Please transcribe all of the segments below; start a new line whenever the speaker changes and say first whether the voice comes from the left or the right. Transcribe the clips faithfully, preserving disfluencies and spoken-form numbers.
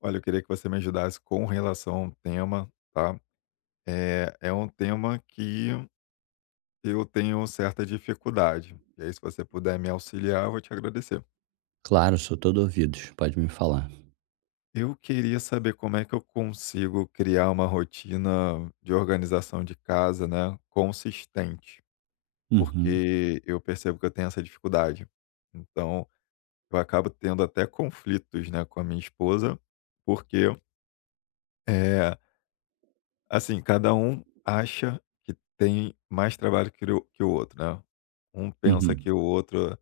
left: Olha, eu queria que você me ajudasse com relação a um tema, tá? É, é um tema que eu tenho certa dificuldade. E aí, se você puder me auxiliar, eu vou te agradecer.
right: Claro, sou todo ouvidos, pode me falar.
left: Eu queria saber como é que eu consigo criar uma rotina de organização de casa, né, consistente,
right: Uhum,
left: porque eu percebo que eu tenho essa dificuldade. Então, eu acabo tendo até conflitos, né, com a minha esposa, porque, eh, Assim, cada um acha que tem mais trabalho que o que o outro, né. Um pensa
right: uhum.
left: que o outro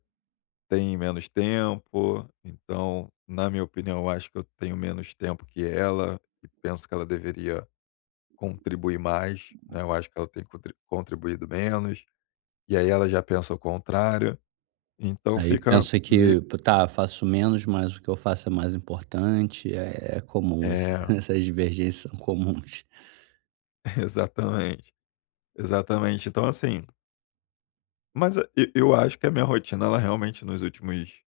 left: tem menos tempo, então, na minha opinião, eu acho que eu tenho menos tempo que ela e penso que ela deveria contribuir mais, né, eu acho que ela tem contri contribuído menos, e aí ela já pensa o contrário, então
right: Aí
left: fica
right: pensa
left: meio.
right: que p tá, faço menos, mas o que eu faço é mais importante, é é comum essa
left: é,
right: essas divergências são comuns.
left: Exatamente, exatamente. Então assim, mas e eu acho que a minha rotina ela realmente nos últimos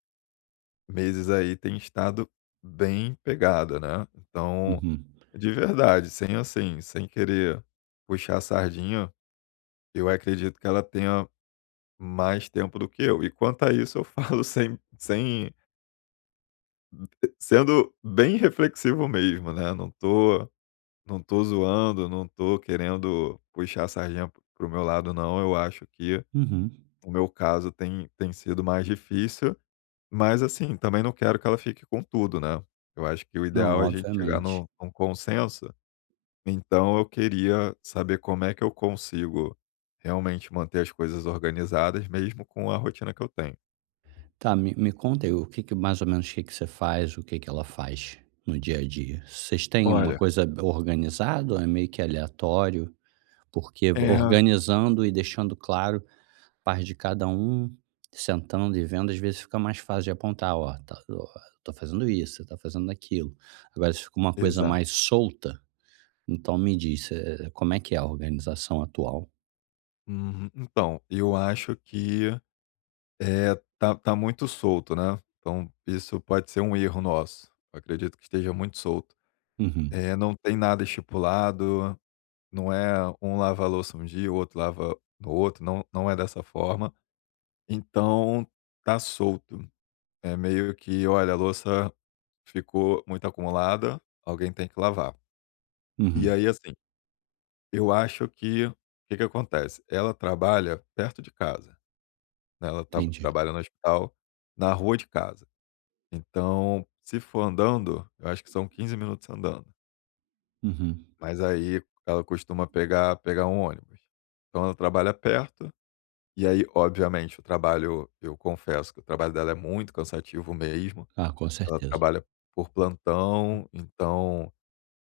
left: meses aí tem estado bem pegada, né. Então,
right: Uhum,
left: de verdade, sem assim, sem querer puxar a sardinha, eu acredito que ela tenha mais tempo do que eu. E quanto a isso eu falo sem sem sendo bem reflexivo mesmo, né, não tô não tô zoando, não tô querendo puxar a sardinha pro meu lado não, eu acho que
right: uhum.
left: o meu caso tem tem sido mais difícil. Mas assim, também não quero que ela fique com tudo, né. Eu acho que o
right: Não,
left: ideal é a gente chegar
right: obviamente.
left: no num consenso, então eu queria saber como é que eu consigo realmente manter as coisas organizadas mesmo com a rotina que eu tenho.
right: Tá, me me conta aí, o que que mais ou menos o que que você faz, o que que ela faz no dia a dia? Vocês têm uma
left: Olha,
right: coisa organizada ou é meio que aleatório? Porque
left: é
right: organizando e deixando claro parte de cada um, sentando e vendo, às vezes fica mais fácil de apontar, ó, tá, ó, tô fazendo isso, você tá fazendo aquilo. Agora, se fica uma coisa
left: exato.
right: mais solta, então me diz, eh, como é que é a organização atual?
left: Uhum. Então, eu acho que, é tá tá muito solto, né, então isso pode ser um erro nosso. Eu acredito que esteja muito solto.
right: Uhum,
left: Eh, não tem nada estipulado. Não é um lava a louça um dia, o outro lava no outro, não não é dessa forma. Então tá solto. É meio que: "Olha, a louça ficou muito acumulada, alguém tem que lavar". E
right: uhum,
left: aí, assim, eu acho que o que que acontece? Ela trabalha perto de casa, né, ela tá
right: entendi.
left: trabalha no hospital na rua de casa. Então, se for andando, eu acho que são quinze minutos andando,
right: Uhum.
left: mas aí ela costuma pegar pegar um ônibus. Então ela trabalha perto. E aí, obviamente, o trabalho eu confesso que o trabalho dela é muito cansativo mesmo.
right: Ah, com
left: Ela
right: certeza.
left: trabalha por plantão, então,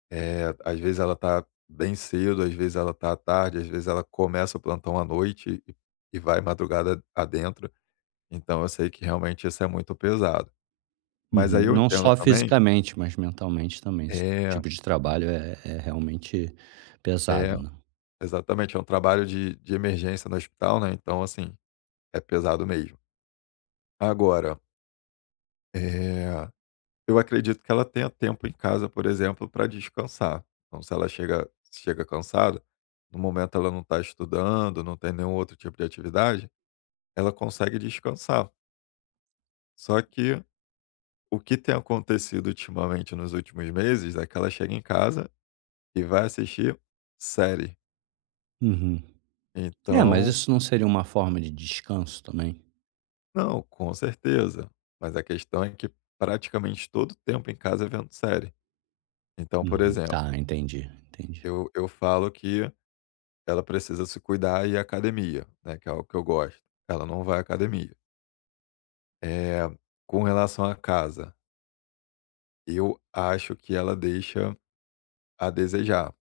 left: eh, às vezes ela tá bem cedo, às vezes ela tá à tarde, às vezes ela começa o plantão à noite e e vai madrugada adentro. Então eu sei que realmente isso é muito pesado. Mas
right: Uhum.
left: aí eu
right: Não
left: entendo
right: só
left: também.
right: fisicamente, mas mentalmente também. Esse
left: É,
right: tipo de trabalho é, é realmente pesado,
left: é,
right: né?
left: exatamente, é um trabalho de de emergência no hospital, né, então, assim, é pesado mesmo. Agora, eh eu acredito que ela tenha tempo em casa, por exemplo, para descansar. Então, se ela chega chega cansada, no momento ela não está estudando, não tem nenhum outro tipo de atividade, ela consegue descansar. Só que o que tem acontecido ultimamente nos últimos meses é que ela chega em casa e vai assistir série.
right: Uhum. É, mas
left: Então,
right: isso não seria uma forma de descanso também?
left: não, com certeza. Mas a questão é que praticamente todo o tempo em casa é vendo série. Então, por
right: Uhum. Tá,
left: exemplo,
right: entendi, entendi.
left: eu, eu falo que Ela precisa se cuidar e ir à academia, né, que é algo que eu gosto. Ela não vai à academia. Eh, com relação à casa, eu acho que ela deixa a desejar.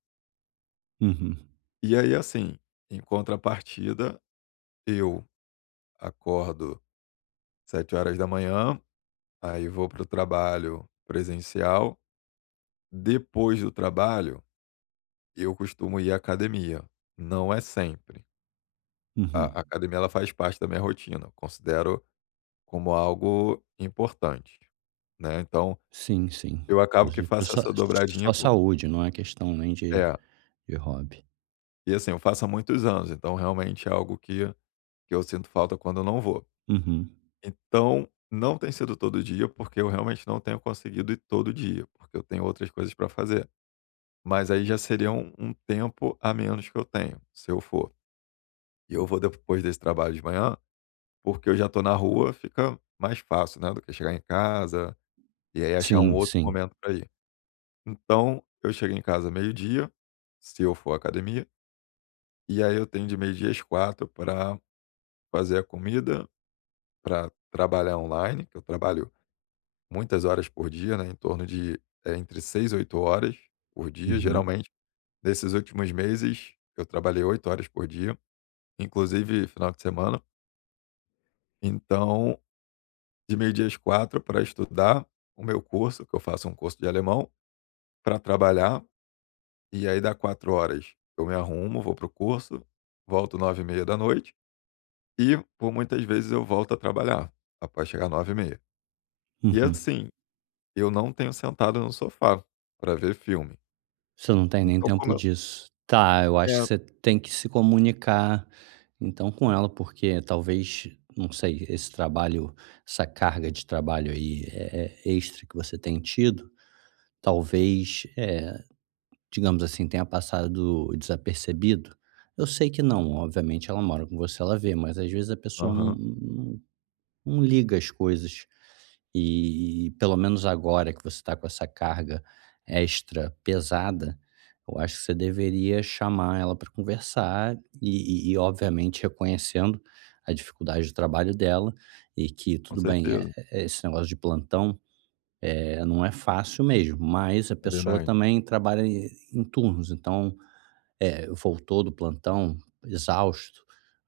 right: Uhum,
left: E aí, assim, em contrapartida, eu acordo sete horas da manhã, aí vou para o trabalho presencial. Depois do trabalho, eu costumo ir à academia. Não é sempre. A
right: uhum.
left: a academia ela faz parte da minha rotina, eu considero como algo importante, né. Então
right: Sim, sim.
left: eu acabo que
right: Inclusive pra
left: faço
right: sua
left: essa dobradinha
right: sua
left: por.
right: saúde, não é questão nem de
left: É.
right: de hobby.
left: E assim, eu faço há muitos anos, então realmente é algo que que eu sinto falta quando eu não vou.
right: Uhum.
left: Então, não tem sido todo dia, porque eu realmente não tenho conseguido ir todo dia, porque eu tenho outras coisas para fazer. Mas aí já seria um um tempo a menos que eu tenho, se eu for. E eu vou depois desse trabalho de manhã, porque eu já tô na rua, fica mais fácil, né, do que chegar em casa e aí achar um
right: Sim,
left: outro
right: sim.
left: momento para ir. Então, eu chego em casa meio-dia, se eu for à academia. E aí eu tenho de meio-dia às quatro para fazer a comida, para trabalhar online, que eu trabalho muitas horas por dia, né, em torno de, eh, entre seis e oito horas por dia.
right: Uhum,
left: Geralmente, nesses últimos meses, eu trabalhei oito horas por dia, inclusive final de semana. Então, de meio-dia às quatro para estudar o meu curso, que eu faço um curso de alemão, para trabalhar, e aí dá quatro horas eu me arrumo, vou para o curso, volto nove e meia da noite. E por muitas vezes eu volto a trabalhar após chegar nove e meia. E
right: uhum.
left: assim, eu não tenho sentado no sofá para ver filme.
right: Você não tem nem
left: Então como
right: tempo
left: eu.
right: disso. Tá, eu acho que
left: É,
right: você tem que se comunicar, então, com ela, porque talvez, não sei, esse trabalho, essa carga de trabalho aí, eh eh, extra que você tem tido, talvez, eh, digamos assim, tenha passado desapercebido. Eu sei que não, obviamente ela mora com você, ela vê, mas às vezes a pessoa não
left: aham,
right: não não liga as coisas. E e pelo menos agora que você está com essa carga extra pesada, eu acho que você deveria chamar ela para conversar e e e obviamente reconhecendo a dificuldade do trabalho dela e que
left: com
right: tudo bem, é
left: certeza,
right: eh, esse negócio de plantão, é não é fácil mesmo, mas a
left: é
right: pessoa
left: verdade.
right: também trabalha em em turnos, então é, voltou do plantão exausto,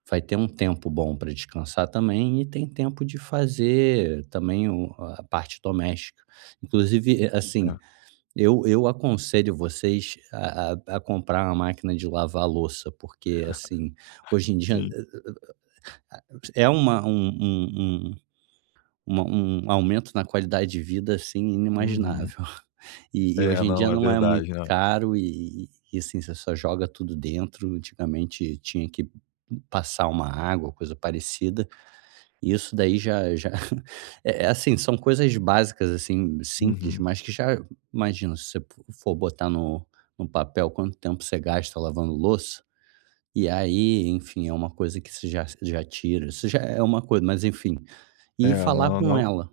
right: vai ter um tempo bom para descansar também e tem tempo de fazer também o a parte doméstica. Inclusive, eh,
left: É,
right: assim, eu eu aconselho vocês a a a comprar uma máquina de lavar louça, porque, assim, hoje em dia
left: sim.
right: eh, é uma um um um uma um aumento na qualidade de vida, assim,
left: Uhum.
right: inimaginável. E e
left: É,
right: hoje em
left: não,
right: dia
left: é
right: não é muito
left: verdade, né.
right: caro e e, assim, você só joga tudo dentro, antigamente tinha que passar uma água, coisa parecida, e isso daí já já é é assim, são coisas básicas, assim, simples,
left: Uhum.
right: mas que já imagina, se você for botar no no papel quanto tempo você gasta lavando louça, e aí, enfim, é uma coisa que você já já tira, isso já é uma coisa, mas enfim, e
left: É,
right: falar
left: não,
right: com
left: não.
right: ela,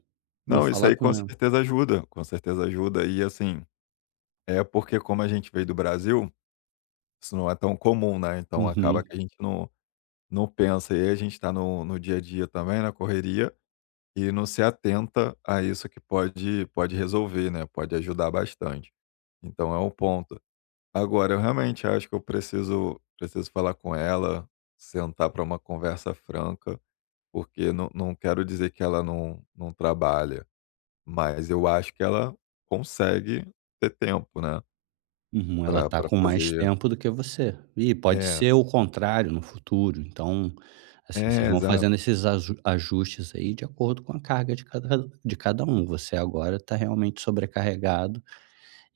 right: e
left: Não, isso
right: falar
left: aí
right: com
left: com
right: ela.
left: certeza ajuda, com certeza ajuda. E assim, é porque como a gente veio do Brasil, isso não é tão comum, né, então acaba
right: Uhum,
left: que a gente não não pensa, e aí a gente tá no no dia a dia também, na correria, e não se atenta a isso que pode pode resolver, né, pode ajudar bastante. Então é um ponto. Agora eu realmente acho que eu preciso preciso falar com ela, sentar para uma conversa franca, porque não não quero dizer que ela não não trabalha, mas eu acho que ela consegue ter tempo, né,
right: uhum. Ela
left: para
right: tá
left: pra
right: com mais
left: fazer.
right: tempo do que você. E pode
left: É,
right: ser o contrário no futuro, então, assim, vocês
left: é,
right: vão fazendo
left: exato.
right: esses aju ajustes aí de acordo com a carga de cada de cada um. Você agora está realmente sobrecarregado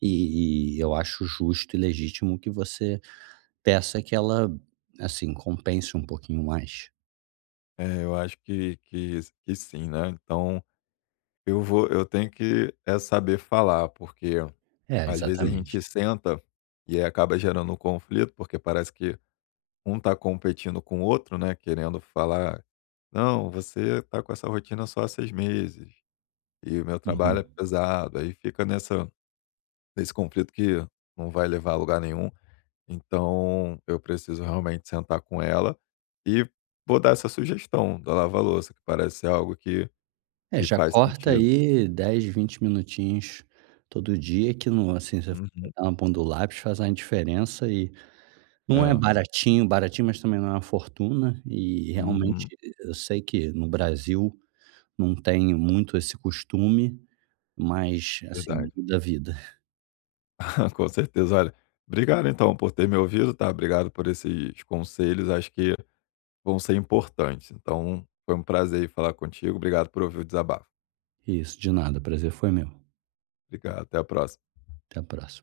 right: e e eu acho justo e legítimo que você peça que ela, assim, compense um pouquinho mais.
left: É, eu acho que que que sim, né. Então eu vou eu tenho que é saber falar, porque
right: É,
left: às vezes a
right: exatamente.
left: gente senta e aí acaba gerando um conflito, porque parece que um está competindo com o outro, né, querendo falar: "Não, você está com essa rotina só há seis meses e o meu trabalho é
right: Uhum.
left: pesado". Aí fica nessa nesse conflito que não vai levar a lugar nenhum. Então eu preciso realmente sentar com ela e vou dar essa sugestão da lava-louça, que parece ser algo que
right: É,
left: que
right: já
left: faz
right: corta
left: sentido.
right: aí dez, vinte minutinhos todo dia que não assim, você
left: Uhum.
right: botar na ponta do lápis faz a diferença e não é
left: É.
right: baratinho, baratinho, mas também não é uma fortuna e realmente
left: Uhum.
right: eu sei que no Brasil não tem muito esse costume, mas assim,
left: Verdade.
right: muda a vida.
left: Com certeza. Olha, obrigado então por ter me ouvido, tá? Obrigado por esses conselhos. Acho que vão ser importantes. Então, foi um prazer falar contigo. Obrigado por ouvir o desabafo.
right: Isso, de nada, prazer foi meu.
left: Obrigado. Até a próxima.
right: Até a próxima.